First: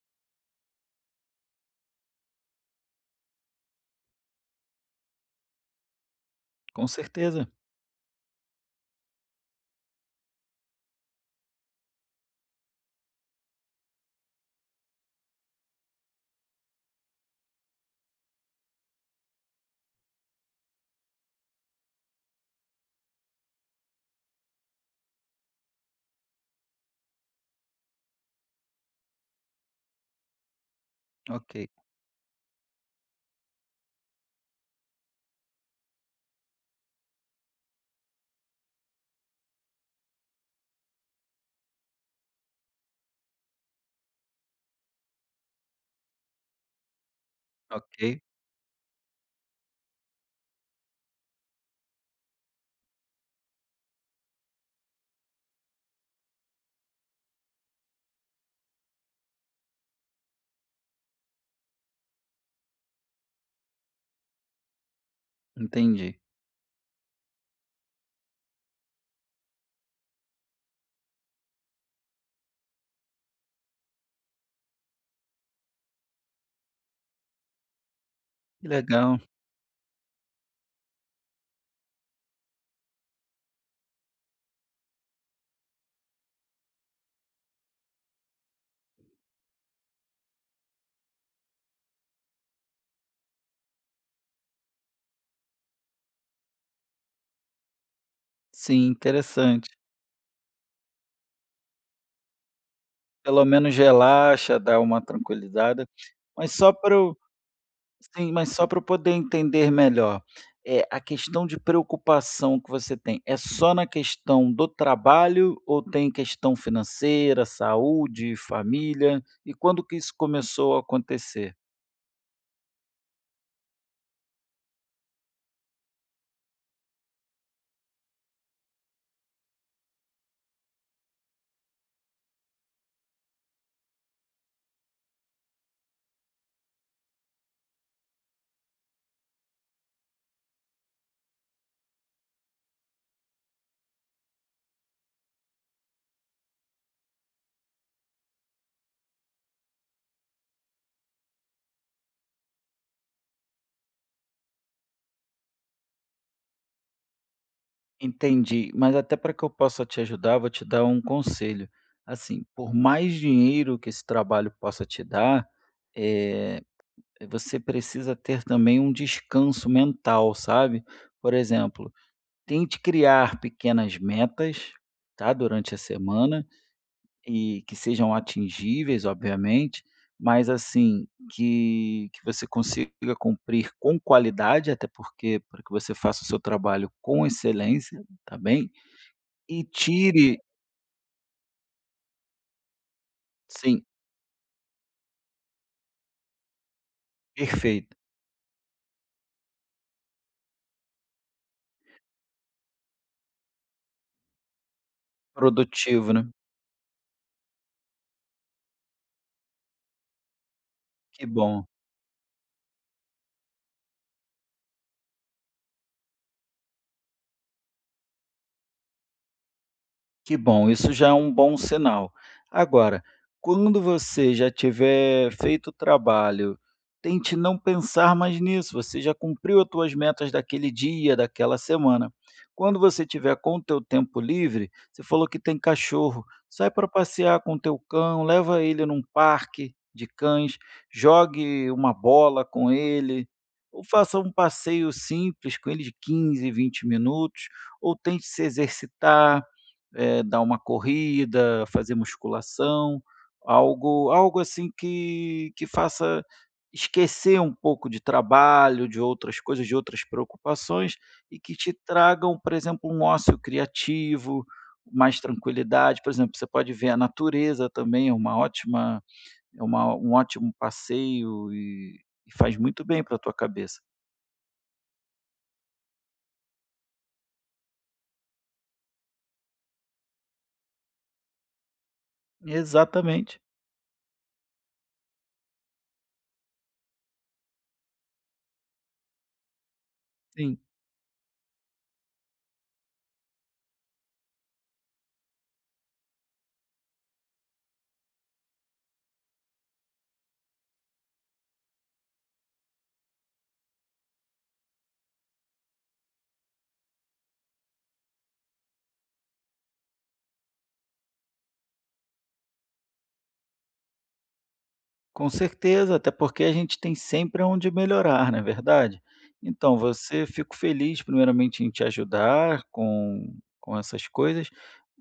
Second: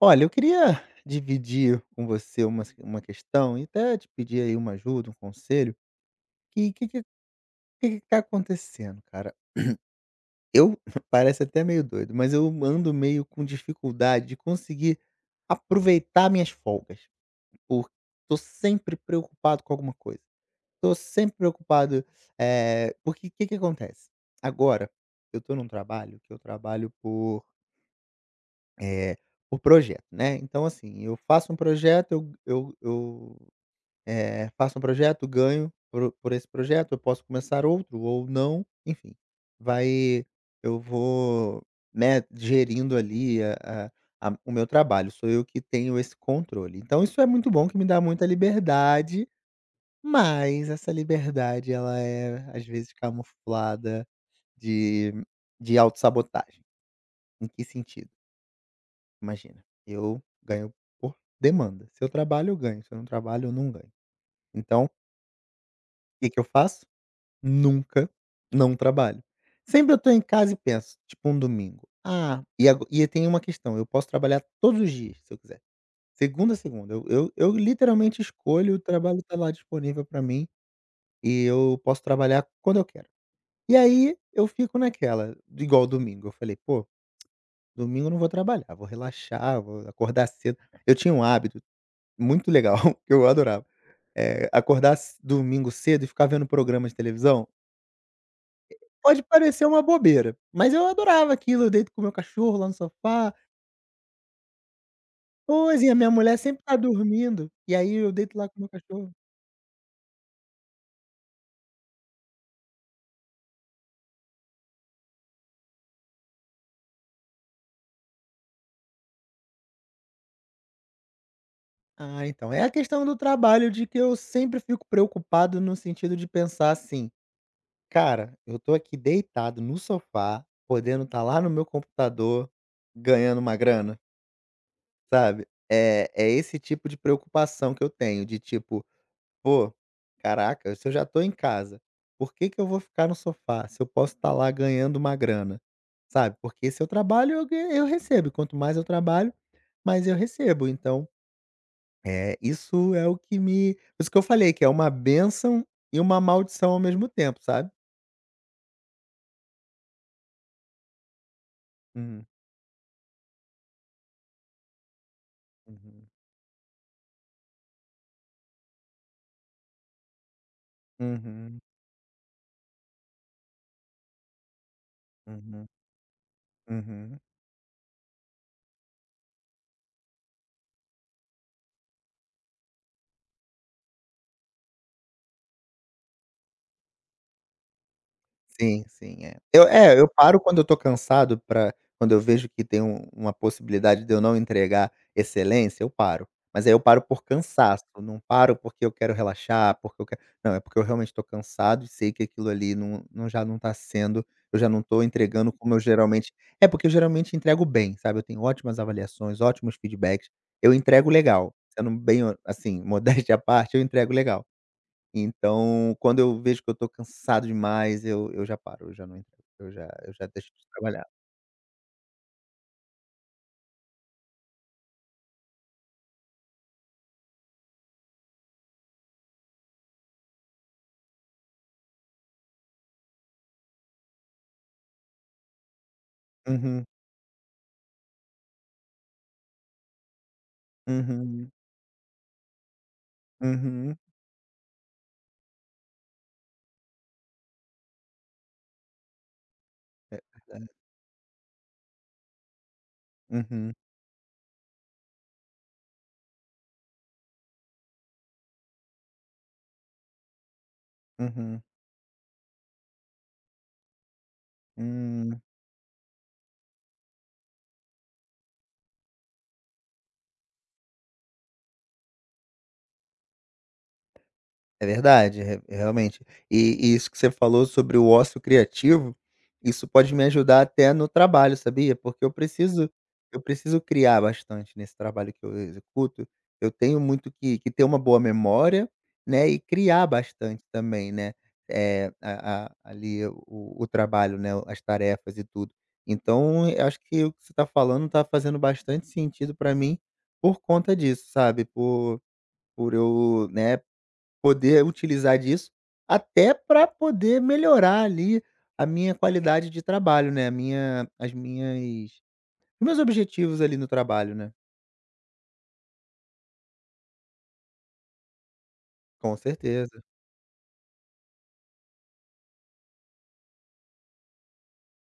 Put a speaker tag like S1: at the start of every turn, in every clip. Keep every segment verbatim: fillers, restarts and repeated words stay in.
S1: Olha, eu queria dividir com você uma, s- uma questão e até te pedir aí uma ajuda, um conselho. Que
S2: Com
S1: que, que,
S2: certeza.
S1: que que tá acontecendo, cara? Eu parece até meio doido, mas eu ando meio com dificuldade de conseguir aproveitar minhas folgas. Porque tô sempre preocupado com alguma coisa. Tô sempre preocupado. Eh, porque o que, que acontece? Agora, eu tô num trabalho que eu trabalho por. eh, por projeto, né? Então, assim, eu faço
S2: Ok,
S1: um projeto, eu, eu, eu Eh, faço um projeto, ganho por por esse projeto, eu posso começar outro ou não, enfim. Vai Eu vou, né, gerindo ali a a a o meu trabalho, sou eu que tenho esse controle. Então isso é muito bom que me dá
S2: ok,
S1: muita liberdade, mas essa liberdade ela é, às vezes, camuflada de de autossabotagem. Em que sentido? Imagina, eu ganho por demanda, se eu trabalho eu ganho, se eu não trabalho eu não ganho. Então, o
S2: entendi.
S1: que que eu faço? Nunca não trabalho. Sempre eu tô em casa e penso, tipo um domingo: "Ah" e ago e tem uma questão, eu posso trabalhar todos os dias se eu quiser, segunda a segunda, eu eu eu literalmente
S2: Que
S1: escolho, o
S2: legal.
S1: trabalho tá lá disponível pra mim, e eu posso trabalhar quando eu quero. E aí, eu fico naquela, igual domingo, eu falei: "Pô, domingo eu não vou trabalhar, vou relaxar, vou acordar cedo". Eu tinha um hábito muito legal, que eu adorava, eh, acordar ce domingo cedo e ficar vendo programa de televisão.
S2: Sim,
S1: Pode parecer
S2: interessante.
S1: uma bobeira, mas eu adorava aquilo, eu deito com o meu cachorro lá no sofá,
S2: Pelo menos relaxa, dá uma
S1: pois,
S2: tranquilizada.
S1: e a minha mulher
S2: Mas
S1: sempre
S2: só
S1: tá
S2: para eu
S1: dormindo, e aí eu
S2: sim,
S1: deito lá
S2: mas
S1: com o
S2: só
S1: meu
S2: para eu poder
S1: cachorro.
S2: entender melhor, é a questão de preocupação que você tem, é só na questão do trabalho ou tem questão financeira, saúde, família? E quando que isso começou a acontecer?
S1: Ah, então, é a questão do trabalho de que eu sempre fico preocupado no sentido de pensar assim: "Cara, eu tô aqui deitado no sofá, podendo estar lá no meu computador, ganhando uma grana", sabe. É é esse tipo de preocupação que eu tenho, de tipo Pô, caraca, se eu já tô em casa, por que que eu vou ficar no sofá se eu posso estar lá ganhando uma grana? Sabe, porque se eu trabalho, eu ganho eu recebo, quanto mais eu trabalho, mais eu recebo, então, é isso é o que me por isso que eu falei que é uma bênção e uma maldição ao mesmo tempo, sabe.
S2: Entendi, mas até para que eu possa te ajudar, vou te dar um conselho.
S1: Hum,
S2: Assim, por mais dinheiro que esse trabalho possa te dar,
S1: uhum.
S2: eh, você precisa ter também um descanso mental, sabe? Por
S1: Uhum,
S2: exemplo, tente criar pequenas metas, tá?
S1: uhum,
S2: Durante a semana
S1: uhum.
S2: e que sejam atingíveis, obviamente, mas assim, que, que você consiga cumprir com qualidade, até porque para que você faça o seu trabalho com excelência, tá bem?
S1: Sim, sim, é.
S2: E
S1: Eu é, eu
S2: tire
S1: paro quando eu tô cansado pra quando eu vejo que tem um uma
S2: sim,
S1: possibilidade de eu não entregar excelência, eu paro. Mas aí eu paro por cansaço,
S2: perfeito,
S1: não paro porque eu quero relaxar, porque eu quero não, é porque eu realmente tô cansado e sei que aquilo ali não não já não tá sendo eu já não tô entregando como eu
S2: produtivo, né,
S1: geralmente é, porque eu geralmente entrego bem, sabe, eu tenho ótimas avaliações, ótimos feedbacks, eu entrego
S2: que
S1: legal,
S2: bom.
S1: sendo bem, assim, modéstia à parte, eu entrego legal. Então, quando eu vejo que eu tô cansado demais, eu eu já paro, eu já não entrego, eu já eu já
S2: Que
S1: deixo de
S2: bom, isso
S1: trabalhar.
S2: já é um bom sinal. Agora, quando você já tiver feito o trabalho, tente não pensar mais nisso, você já cumpriu as suas metas daquele dia, daquela semana. Quando você tiver com o teu tempo livre, você falou que tem cachorro, sai
S1: Uhum,
S2: para passear com o teu cão, leva ele num parque de cães,
S1: uhum,
S2: jogue uma bola com ele, ou
S1: uhum.
S2: faça um passeio simples com ele de quinze, vinte minutos, ou tente se exercitar,
S1: É
S2: eh, dar uma
S1: verdade.
S2: corrida, fazer musculação,
S1: Uhum,
S2: algo algo assim que que faça esquecer um pouco de trabalho, de outras coisas, de outras preocupações e que
S1: uhum.
S2: te tragam, por exemplo, um ócio criativo, mais
S1: Hum.
S2: tranquilidade. Por exemplo, você pode ver a natureza também, é uma ótima é uma um ótimo passeio e e faz muito bem para a tua cabeça.
S1: É verdade, re realmente. E e isso que você falou sobre o ócio criativo, isso pode me ajudar até no trabalho, sabia? Porque eu preciso
S2: Exatamente,
S1: eu preciso criar bastante nesse trabalho que eu executo. Eu tenho muito que que ter uma boa memória, né, e criar
S2: sim.
S1: bastante também, né, eh, a a ali o o trabalho, né, as tarefas e tudo. Então eu acho que o que você está falando está fazendo bastante sentido para mim por conta disso, sabe? Por por eu, né Poder utilizar disso, até para poder melhorar ali a minha qualidade de trabalho, né, a minha as minhas os meus objetivos ali no trabalho, né.
S2: Com certeza, até porque a gente tem sempre onde melhorar, não é verdade?
S1: Com
S2: Então,
S1: certeza.
S2: você fico feliz primeiramente em te ajudar com com essas coisas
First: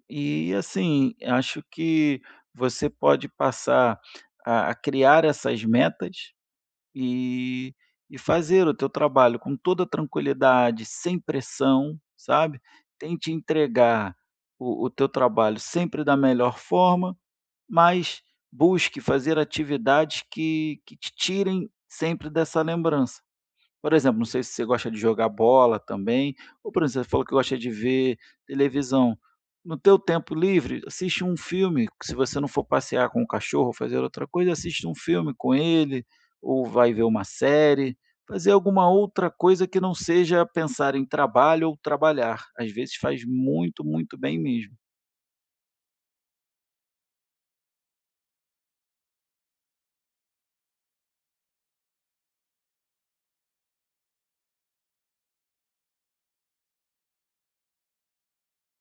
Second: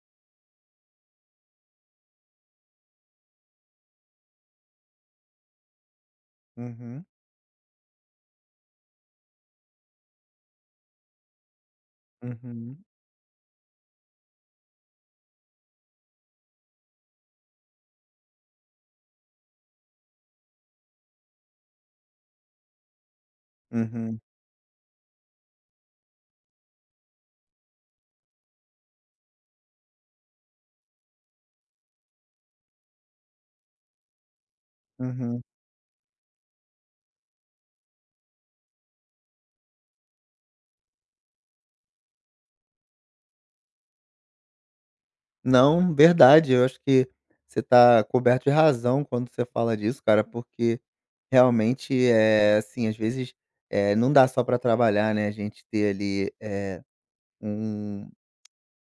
S2: e, assim, acho que você pode passar a a criar essas metas
S1: Uhum,
S2: e e fazer o teu trabalho com toda tranquilidade, sem pressão, sabe.
S1: uhum,
S2: Tente entregar o o teu trabalho sempre da melhor forma mas busque fazer atividades que que te tirem sempre dessa lembrança. Por exemplo,
S1: uhum,
S2: não sei se você gosta de jogar bola também, ou por exemplo, você falou que gosta de ver televisão. No teu tempo livre, assiste um filme, se você não for passear com o cachorro ou fazer outra coisa, assiste um filme
S1: uhum.
S2: com ele, ou vai ver uma série, fazer alguma outra coisa que não seja pensar em trabalho ou trabalhar. Às vezes faz muito, muito bem mesmo.
S1: Não, verdade, eu acho que você está coberto de razão quando você fala disso, cara, porque realmente, é assim, às vezes, eh, não dá só para trabalhar, né, a gente ter ali, eh, um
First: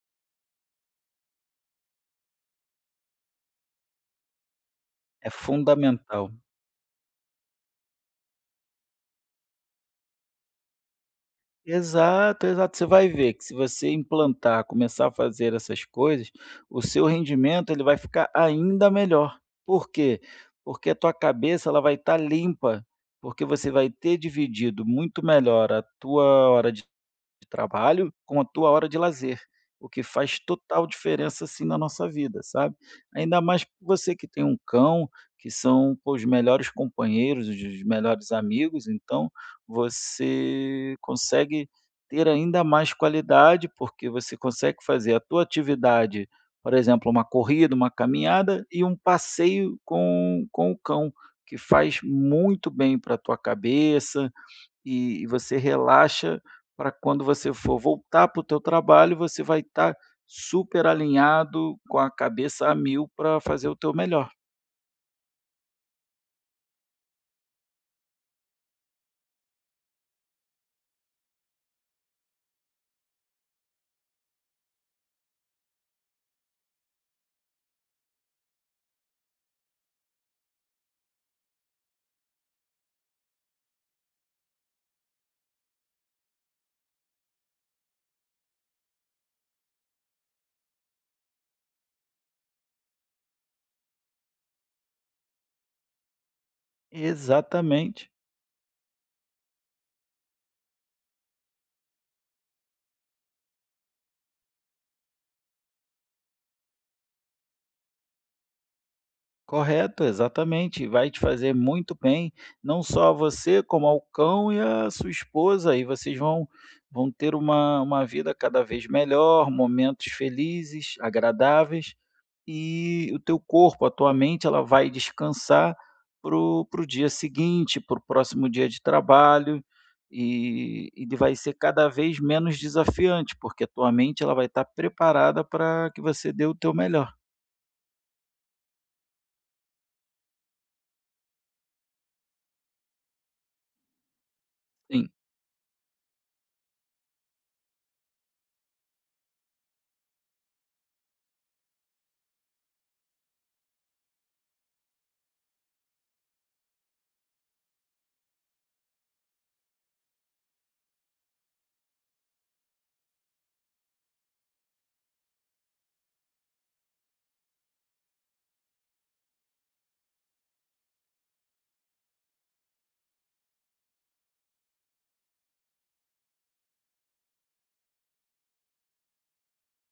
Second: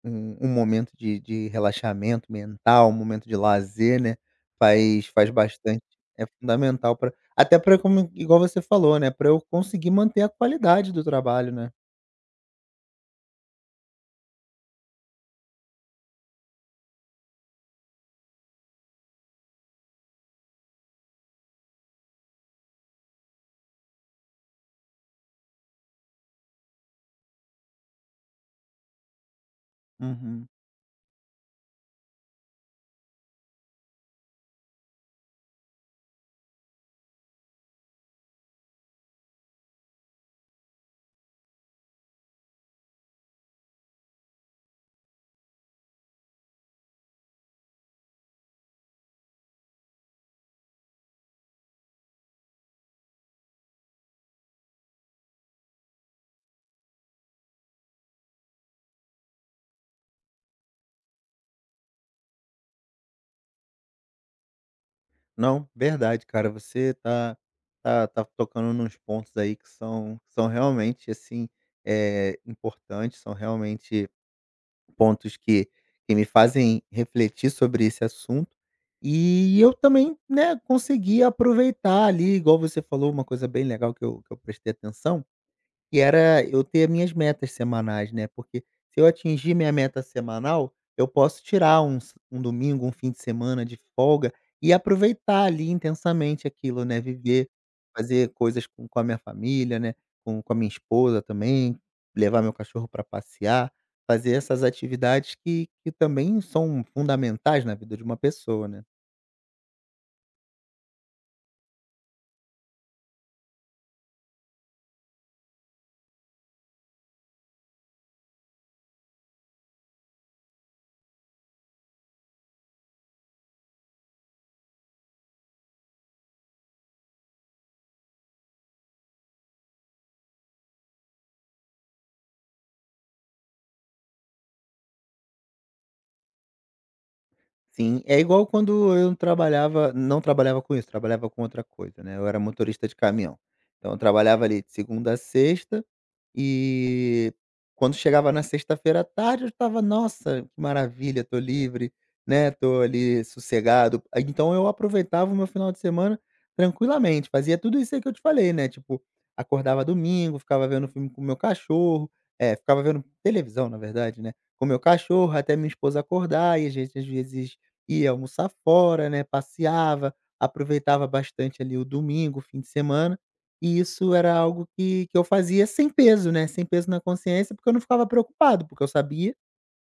S1: Um um momento de de relaxamento mental, um momento de lazer, né, faz
S2: É
S1: faz bastante. É
S2: fundamental.
S1: fundamental para até para como igual você falou, né, para eu conseguir manter a qualidade do trabalho, né.
S2: Exato, exato. Você vai ver que se você implantar, começar a fazer essas coisas, o seu rendimento ele vai ficar ainda melhor. Por quê? Porque a tua cabeça ela vai estar limpa, porque você vai ter dividido muito melhor a tua hora de de trabalho com a tua hora de lazer, o que faz
S1: Uhum.
S2: total diferença, assim, na nossa vida, sabe. Ainda mais você que tem um cão, que são, pô, os melhores companheiros, os os melhores amigos, então você consegue ter ainda mais qualidade, porque você consegue fazer a tua atividade, por exemplo, uma corrida, uma caminhada e um passeio com com o cão, que faz muito bem para a tua cabeça, e e você relaxa para quando você for voltar para o teu trabalho, você vai estar super alinhado, com a cabeça a mil para fazer o teu melhor.
S1: Não, verdade, cara, você tá tá tá tocando nos pontos aí que são que são realmente, assim, é importantes, são realmente Pontos que que me fazem refletir sobre esse assunto, e eu também, né, consegui aproveitar ali, igual você falou, uma coisa bem legal que eu que eu prestei atenção, que era eu ter minhas metas semanais, né, porque se eu atingir minha meta semanal, eu posso tirar um s um domingo, um fim de semana de folga e aproveitar ali intensamente aquilo, né, viver,
S2: Exatamente,
S1: fazer coisas com com a minha família, né, com com a minha esposa também, levar meu cachorro para passear, fazer essas atividades que que também são fundamentais na vida de uma pessoa, né.
S2: correto, exatamente, vai te fazer muito bem, não só a você, como ao cão e a sua esposa, e vocês vão vão ter uma uma vida cada vez melhor, momentos felizes, agradáveis. E o teu corpo, a tua mente, ela vai descansar para o dia seguinte, para o próximo dia de trabalho, e e vai ser cada vez menos desafiante, porque a tua mente ela vai estar preparada para que você dê o teu melhor.
S1: Sim, é igual quando eu trabalhava não trabalhava com isso, trabalhava com outra coisa, né, eu era motorista de caminhão. Então eu trabalhava ali de
S2: Sim,
S1: segunda a sexta, e quando chegava na sexta-feira à tarde, eu estava: "Nossa, que maravilha, tô livre, né, tô ali sossegado". Aí, então eu aproveitava o meu final de semana tranquilamente, fazia tudo isso aí que eu te falei, né, tipo, acordava domingo, ficava vendo filme com o meu cachorro, é ficava vendo televisão, na verdade, né, com o meu cachorro até minha esposa acordar e a gente, às vezes, ia almoçar fora, né, passeava, aproveitava bastante ali o domingo, o fim de semana. E isso era algo que que eu fazia sem peso, né, sem peso na consciência, porque eu não ficava preocupado, porque eu sabia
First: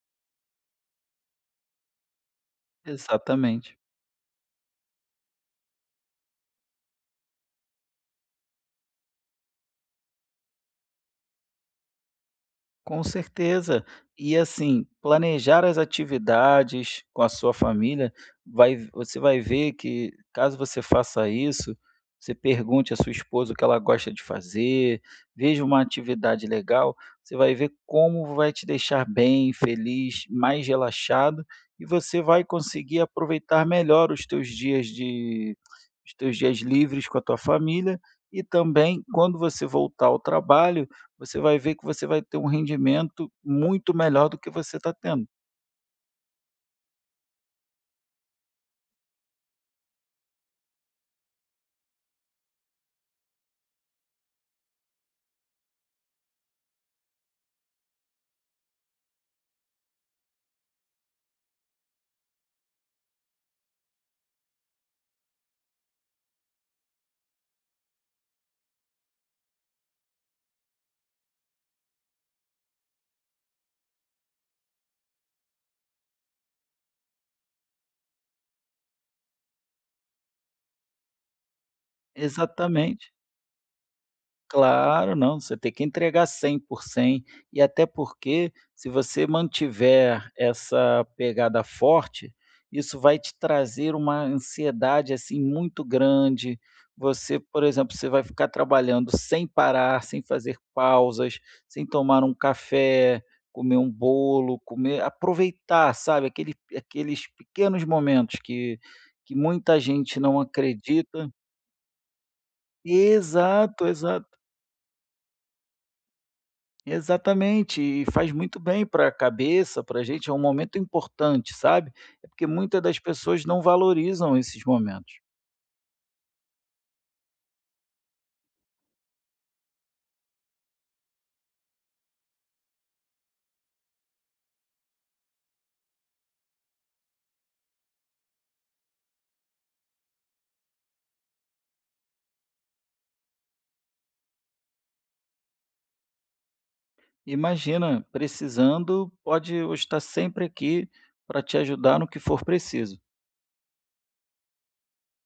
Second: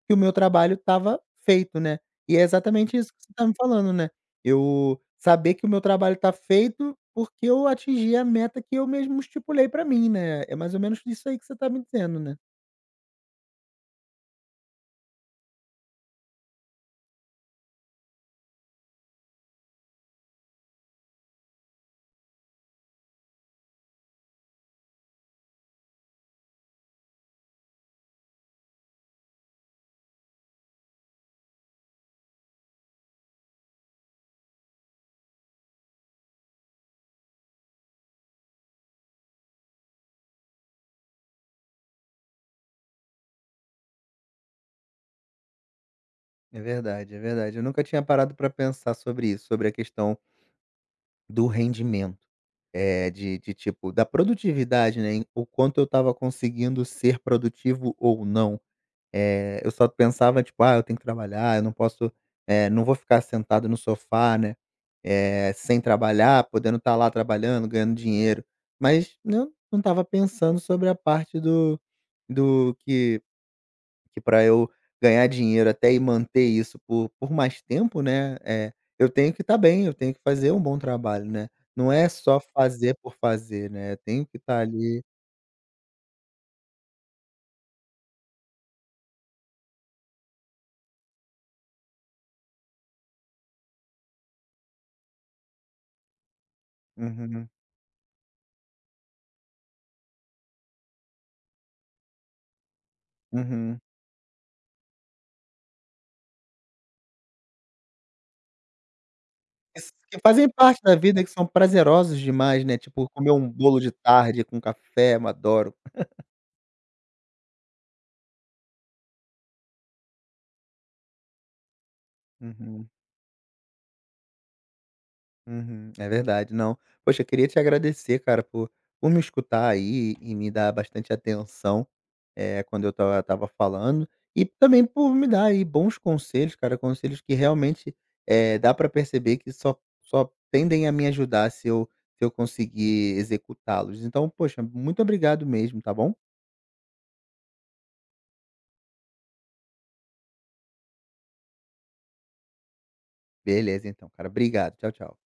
S1: que o meu trabalho estava feito, né. E é exatamente isso que você está me
S2: exatamente.
S1: falando, né, eu saber que o meu trabalho está feito, porque eu atingi a meta que eu mesmo estipulei para mim, né. É mais ou menos isso aí que você está me dizendo, né.
S2: Com certeza. E assim, planejar as atividades com a sua família, vai você vai ver que caso você faça isso, você pergunte à sua esposa o que ela gosta de fazer, veja uma atividade legal, você vai ver como vai te deixar bem, feliz, mais relaxado e você vai conseguir aproveitar melhor os teus dias de os teus dias livres com a tua família e também quando você voltar ao trabalho você vai ver que você vai ter um rendimento muito melhor do que você está tendo.
S1: É verdade, é verdade. Eu nunca tinha parado para pensar sobre isso, sobre a questão do rendimento, é de de tipo, da produtividade, né, em o quanto eu estava conseguindo ser produtivo ou não. Eh, eu só pensava, tipo: "Ah, eu tenho que trabalhar, eu não posso, eh, não vou ficar sentado no sofá, né, eh, sem trabalhar, podendo estar lá trabalhando, ganhando dinheiro". Mas eu não estava pensando sobre a parte do do que que para eu ganhar dinheiro até e manter isso por por mais tempo, né, é eu tenho que estar bem, eu tenho que fazer um bom trabalho, né. Não é só fazer
S2: Exatamente.
S1: por fazer, né, eu tenho que estar ali
S2: Claro, não, você tem que entregar cem por cento, e até porque se você mantiver essa pegada forte, isso vai te trazer uma ansiedade, assim, muito grande. Você,
S1: uhum,
S2: por exemplo, você vai ficar trabalhando sem parar, sem fazer pausas, sem tomar um café, comer
S1: uhum.
S2: um bolo, comer aproveitar, sabe, aquele aqueles pequenos momentos que que muita
S1: Que
S2: gente não
S1: fazem parte da vida,
S2: acredita.
S1: que são prazerosos demais, né, tipo comer um bolo
S2: Exato,
S1: de
S2: exato.
S1: tarde com café, eu adoro.
S2: Exatamente, e faz muito bem para a cabeça, para a gente, é um momento importante, sabe? É porque muitas
S1: Uhum,
S2: das pessoas não valorizam esses momentos.
S1: uhum, é verdade, não. Poxa, eu queria te agradecer, cara, por por me escutar aí e me dar bastante atenção, eh, quando eu estava estava falando, e também por me dar aí bons conselhos, cara, conselhos que realmente, eh, dá pra perceber que só só tendem a me ajudar se eu se eu conseguir executá-los. Então, poxa, muito obrigado mesmo, tá bom?
S2: Imagina, precisando, pode eu estar sempre aqui para te ajudar no que for preciso.
S1: Beleza então, cara, obrigado. Tchau, tchau.